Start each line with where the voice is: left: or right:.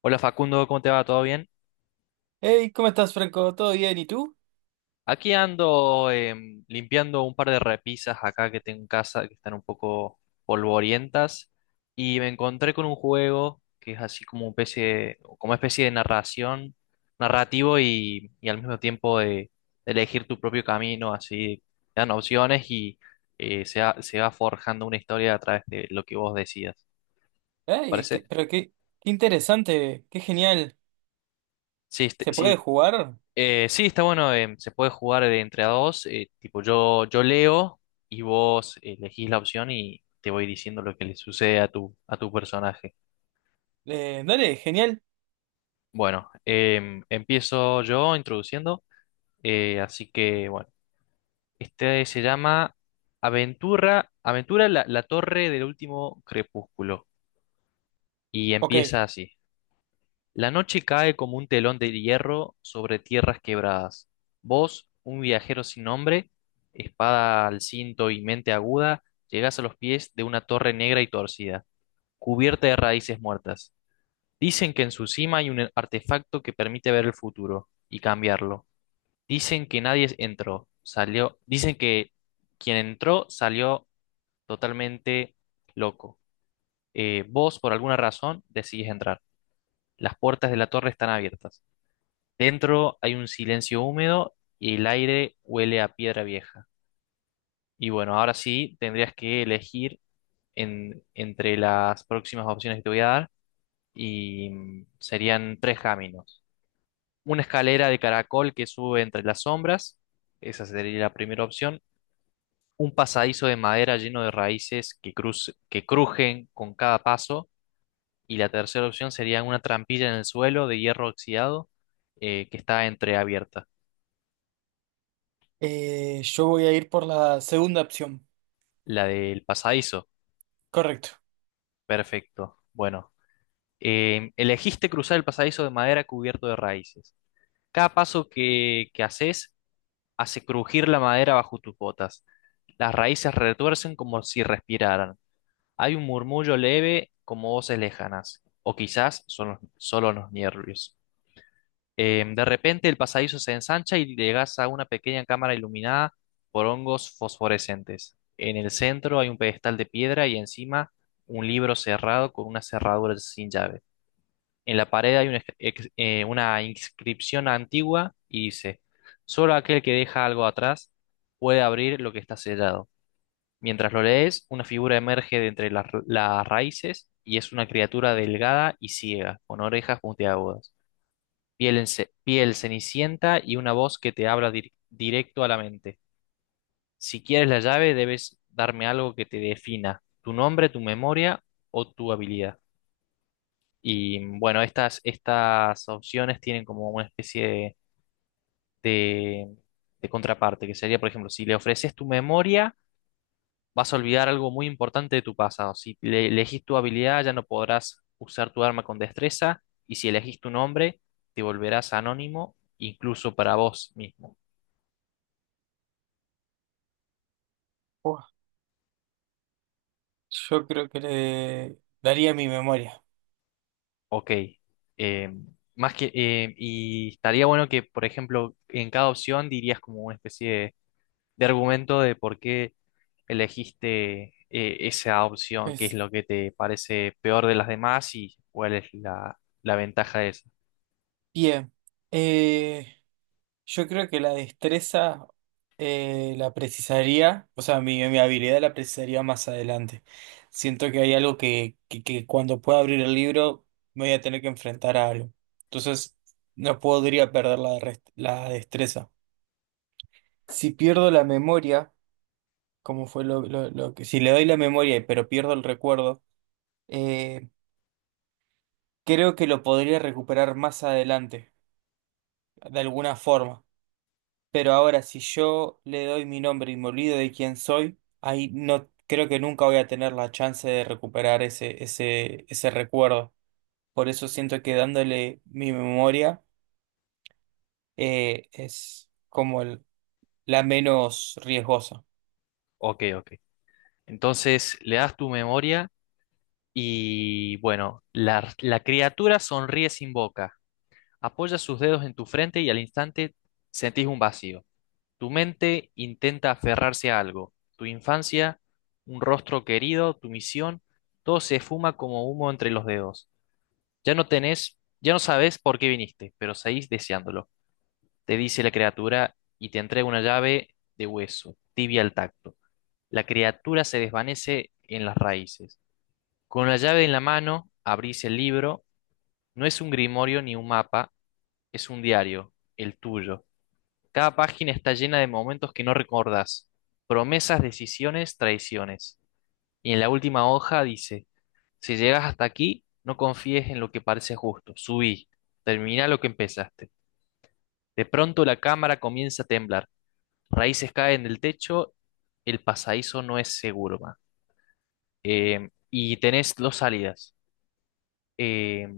left: Hola Facundo, ¿cómo te va? ¿Todo bien?
right: Hey, ¿cómo estás, Franco? ¿Todo bien? ¿Y tú?
left: Aquí ando limpiando un par de repisas acá que tengo en casa que están un poco polvorientas y me encontré con un juego que es así como una especie de, como especie de narración, narrativo y al mismo tiempo de elegir tu propio camino, así te dan opciones y se va forjando una historia a través de lo que vos decidas. ¿Te
right: Ay,
left: parece?
right: qué interesante, qué genial.
left: Sí,
right: ¿Se puede
left: sí.
right: jugar?
left: Sí, está bueno, se puede jugar de entre a dos, tipo yo leo y vos elegís la opción y te voy diciendo lo que le sucede a tu personaje.
right: Dale, genial.
left: Bueno, empiezo yo introduciendo, así que bueno, este se llama Aventura, Aventura la Torre del Último Crepúsculo y
right: Ok,
left: empieza así. La noche cae como un telón de hierro sobre tierras quebradas. Vos, un viajero sin nombre, espada al cinto y mente aguda, llegás a los pies de una torre negra y torcida, cubierta de raíces muertas. Dicen que en su cima hay un artefacto que permite ver el futuro y cambiarlo. Dicen que nadie entró, salió, dicen que quien entró salió totalmente loco. Vos, por alguna razón, decidís entrar. Las puertas de la torre están abiertas. Dentro hay un silencio húmedo y el aire huele a piedra vieja. Y bueno, ahora sí tendrías que elegir entre las próximas opciones que te voy a dar y serían tres caminos. Una escalera de caracol que sube entre las sombras, esa sería la primera opción. Un pasadizo de madera lleno de raíces que crujen con cada paso. Y la tercera opción sería una trampilla en el suelo de hierro oxidado, que está entreabierta,
right: yo voy a ir por la segunda opción.
left: la del pasadizo.
right: Correcto.
left: Perfecto. Bueno, elegiste cruzar el pasadizo de madera cubierto de raíces. Cada paso que haces hace crujir la madera bajo tus botas. Las raíces retuercen como si respiraran. Hay un murmullo leve como voces lejanas, o quizás son solo los nervios. De repente el pasadizo se ensancha y llegas a una pequeña cámara iluminada por hongos fosforescentes. En el centro hay un pedestal de piedra y encima un libro cerrado con una cerradura sin llave. En la pared hay una inscripción antigua y dice, solo aquel que deja algo atrás puede abrir lo que está sellado. Mientras lo lees, una figura emerge de entre las raíces y es una criatura delgada y ciega, con orejas puntiagudas, piel cenicienta y una voz que te habla directo a la mente. Si quieres la llave, debes darme algo que te defina, tu nombre, tu memoria o tu habilidad. Y bueno, estas opciones tienen como una especie de, de- de contraparte, que sería, por ejemplo, si le ofreces tu memoria, vas a olvidar algo muy importante de tu pasado. Si le elegís tu habilidad, ya no podrás usar tu arma con destreza, y si elegís tu nombre, te volverás anónimo, incluso para vos mismo.
right: Buah, yo creo que le daría mi memoria.
left: Ok. Eh, más que, y estaría bueno que, por ejemplo, en cada opción dirías como una especie de argumento de por qué elegiste, esa opción, qué es
right: Eso.
left: lo que te parece peor de las demás y cuál es la ventaja de esa.
right: Bien. Eh, Yo creo que la destreza la precisaría, o sea, mi habilidad la precisaría más adelante. Siento que hay algo que cuando pueda abrir el libro me voy a tener que enfrentar a algo. Entonces, no podría perder la destreza. Si pierdo la memoria, como fue lo que… Si le doy la memoria, pero pierdo el recuerdo, eh, creo que lo podría recuperar más adelante, de alguna forma. Pero ahora, si yo le doy mi nombre y me olvido de quién soy, ahí no creo que nunca voy a tener la chance de recuperar ese recuerdo. Por eso siento que dándole mi memoria es como la menos riesgosa.
left: Ok, ok. Entonces le das tu memoria y bueno, la criatura sonríe sin boca, apoya sus dedos en tu frente y al instante sentís un vacío. Tu mente intenta aferrarse a algo, tu infancia, un rostro querido, tu misión, todo se esfuma como humo entre los dedos. Ya no tenés, ya no sabes por qué viniste, pero seguís deseándolo. Te dice la criatura y te entrega una llave de hueso, tibia al tacto. La criatura se desvanece en las raíces. Con la llave en la mano, abrís el libro. No es un grimorio ni un mapa, es un diario, el tuyo. Cada página está llena de momentos que no recordás, promesas, decisiones, traiciones. Y en la última hoja dice, si llegas hasta aquí, no confíes en lo que parece justo. Subí, termina lo que empezaste. De pronto la cámara comienza a temblar. Raíces caen del techo. El pasadizo no es seguro, ma. Y tenés dos salidas. Eh,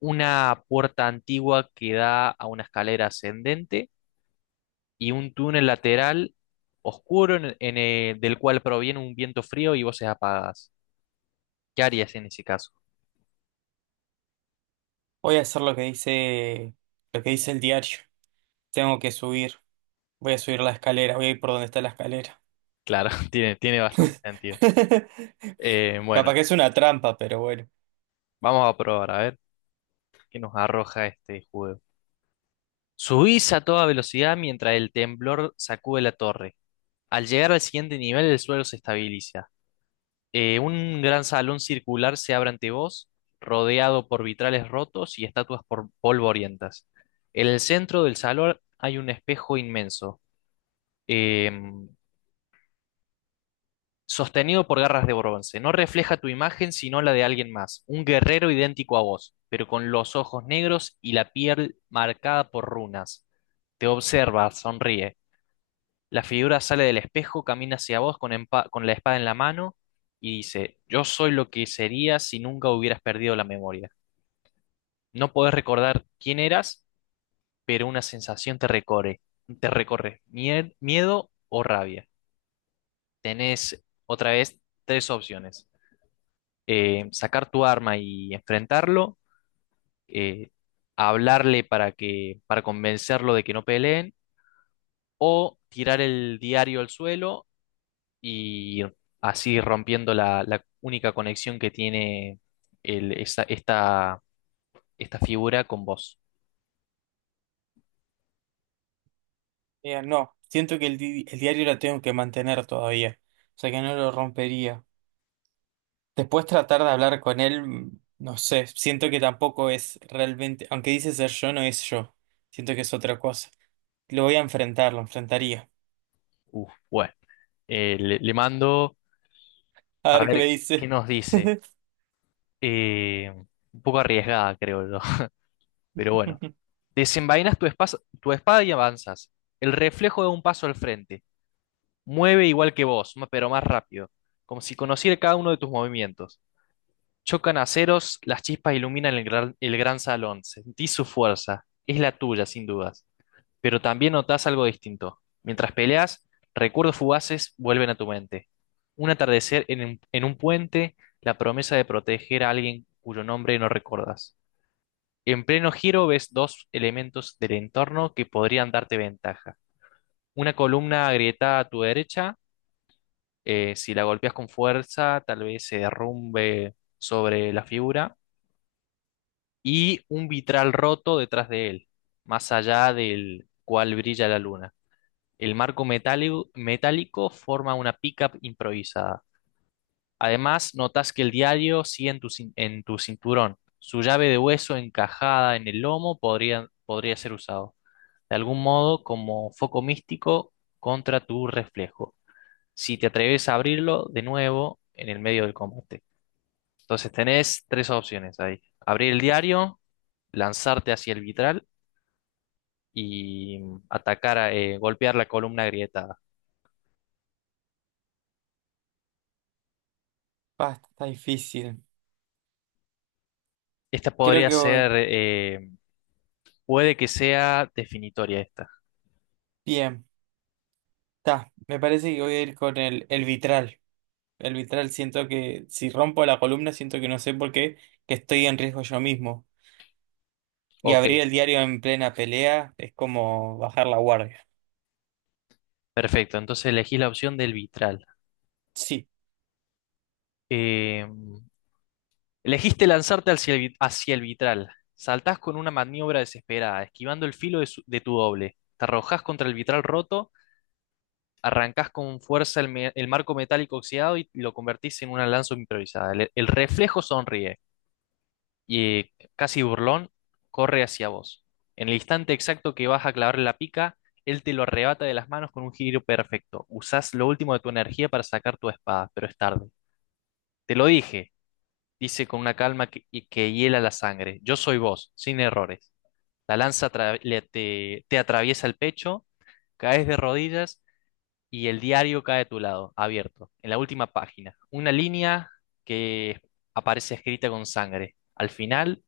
left: una puerta antigua que da a una escalera ascendente y un túnel lateral oscuro del cual proviene un viento frío y voces apagadas. ¿Qué harías en ese caso?
right: Voy a hacer lo que dice el diario. Tengo que subir. Voy a subir la escalera. Voy a ir por donde está la escalera.
left: Claro, tiene bastante sentido. Bueno,
right: Capaz que es una trampa, pero bueno.
left: vamos a probar a ver qué nos arroja este juego. Subís a toda velocidad mientras el temblor sacude la torre. Al llegar al siguiente nivel, el suelo se estabiliza. Un gran salón circular se abre ante vos, rodeado por vitrales rotos y estatuas por polvorientas. En el centro del salón hay un espejo inmenso, em, sostenido por garras de bronce. No refleja tu imagen, sino la de alguien más, un guerrero idéntico a vos, pero con los ojos negros y la piel marcada por runas. Te observa, sonríe. La figura sale del espejo, camina hacia vos con, con la espada en la mano y dice, yo soy lo que sería si nunca hubieras perdido la memoria. No podés recordar quién eras, pero una sensación te recorre, miedo o rabia. Tenés otra vez tres opciones. Sacar tu arma y enfrentarlo, eh, hablarle para convencerlo de que no peleen, o tirar el diario al suelo y así rompiendo la única conexión que tiene esta, esta figura con vos.
right: Mira, no, siento que el diario lo tengo que mantener todavía, o sea que no lo rompería. Después tratar de hablar con él, mm, no sé, siento que tampoco es realmente, aunque dice ser yo, no es yo, siento que es otra cosa. Lo voy a enfrentar, lo enfrentaría.
left: Uf, bueno, le mando
right: A
left: a
right: ver qué me
left: ver qué
right: dice.
left: nos dice. Eh, un poco arriesgada, creo yo. Pero bueno, desenvainas tu espada y avanzas. El reflejo da un paso al frente. Mueve igual que vos, pero más rápido, como si conociera cada uno de tus movimientos. Chocan aceros, las chispas iluminan el gran salón. Sentís su fuerza. Es la tuya, sin dudas. Pero también notás algo distinto. Mientras peleas, recuerdos fugaces vuelven a tu mente. Un atardecer en, en un puente, la promesa de proteger a alguien cuyo nombre no recordas. En pleno giro ves dos elementos del entorno que podrían darte ventaja. Una columna agrietada a tu derecha, si la golpeas con fuerza, tal vez se derrumbe sobre la figura y un vitral roto detrás de él, más allá del cual brilla la luna. El marco metálico, metálico forma una pickup improvisada. Además, notas que el diario sigue en en tu cinturón. Su llave de hueso encajada en el lomo podría ser usado, de algún modo, como foco místico contra tu reflejo. Si te atreves a abrirlo de nuevo en el medio del combate. Entonces tenés tres opciones ahí. Abrir el diario, lanzarte hacia el vitral y atacar, golpear la columna agrietada.
right: Basta, está difícil.
left: Esta
right: Creo
left: podría
right: que voy-
left: ser, puede que sea definitoria esta.
right: bien, me parece que voy a ir con el vitral. El vitral siento que si rompo la columna, siento que no sé por qué, que estoy en riesgo yo mismo. Y
left: Ok,
right: abrir el diario en plena pelea es como bajar la guardia.
left: perfecto. Entonces elegí la opción del vitral.
right: Sí.
left: Eh, elegiste lanzarte hacia hacia el vitral. Saltás con una maniobra desesperada, esquivando el filo de, de tu doble. Te arrojás contra el vitral roto, arrancás con fuerza el marco metálico oxidado y lo convertís en una lanza improvisada. El reflejo sonríe. Y casi burlón, corre hacia vos. En el instante exacto que vas a clavarle la pica, él te lo arrebata de las manos con un giro perfecto. Usás lo último de tu energía para sacar tu espada, pero es tarde. Te lo dije, dice con una calma que hiela la sangre. Yo soy vos, sin errores. La lanza te atraviesa el pecho, caes de rodillas y el diario cae a tu lado, abierto, en la última página. Una línea que aparece escrita con sangre. Al final,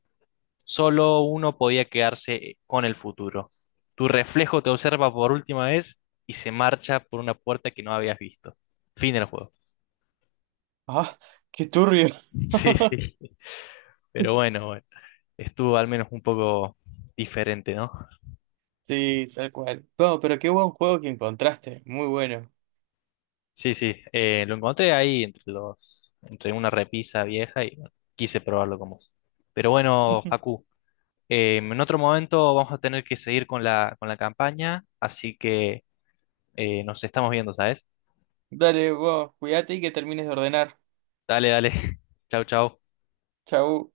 left: solo uno podía quedarse con el futuro. Tu reflejo te observa por última vez y se marcha por una puerta que no habías visto. Fin del juego.
right: Ah, qué turbio.
left: Sí, sí. Pero bueno, bueno. Estuvo al menos un poco diferente, ¿no?
right: Sí, tal cual. No, pero qué buen juego que encontraste. Muy bueno.
left: Sí, sí. Lo encontré ahí entre los, entre una repisa vieja y bueno, quise probarlo como. Pero bueno, Facu, en otro momento vamos a tener que seguir con con la campaña, así que nos estamos viendo, ¿sabes?
right: Dale, vos, cuídate y que termines de ordenar.
left: Dale, dale. Chau, chau.
right: Chau.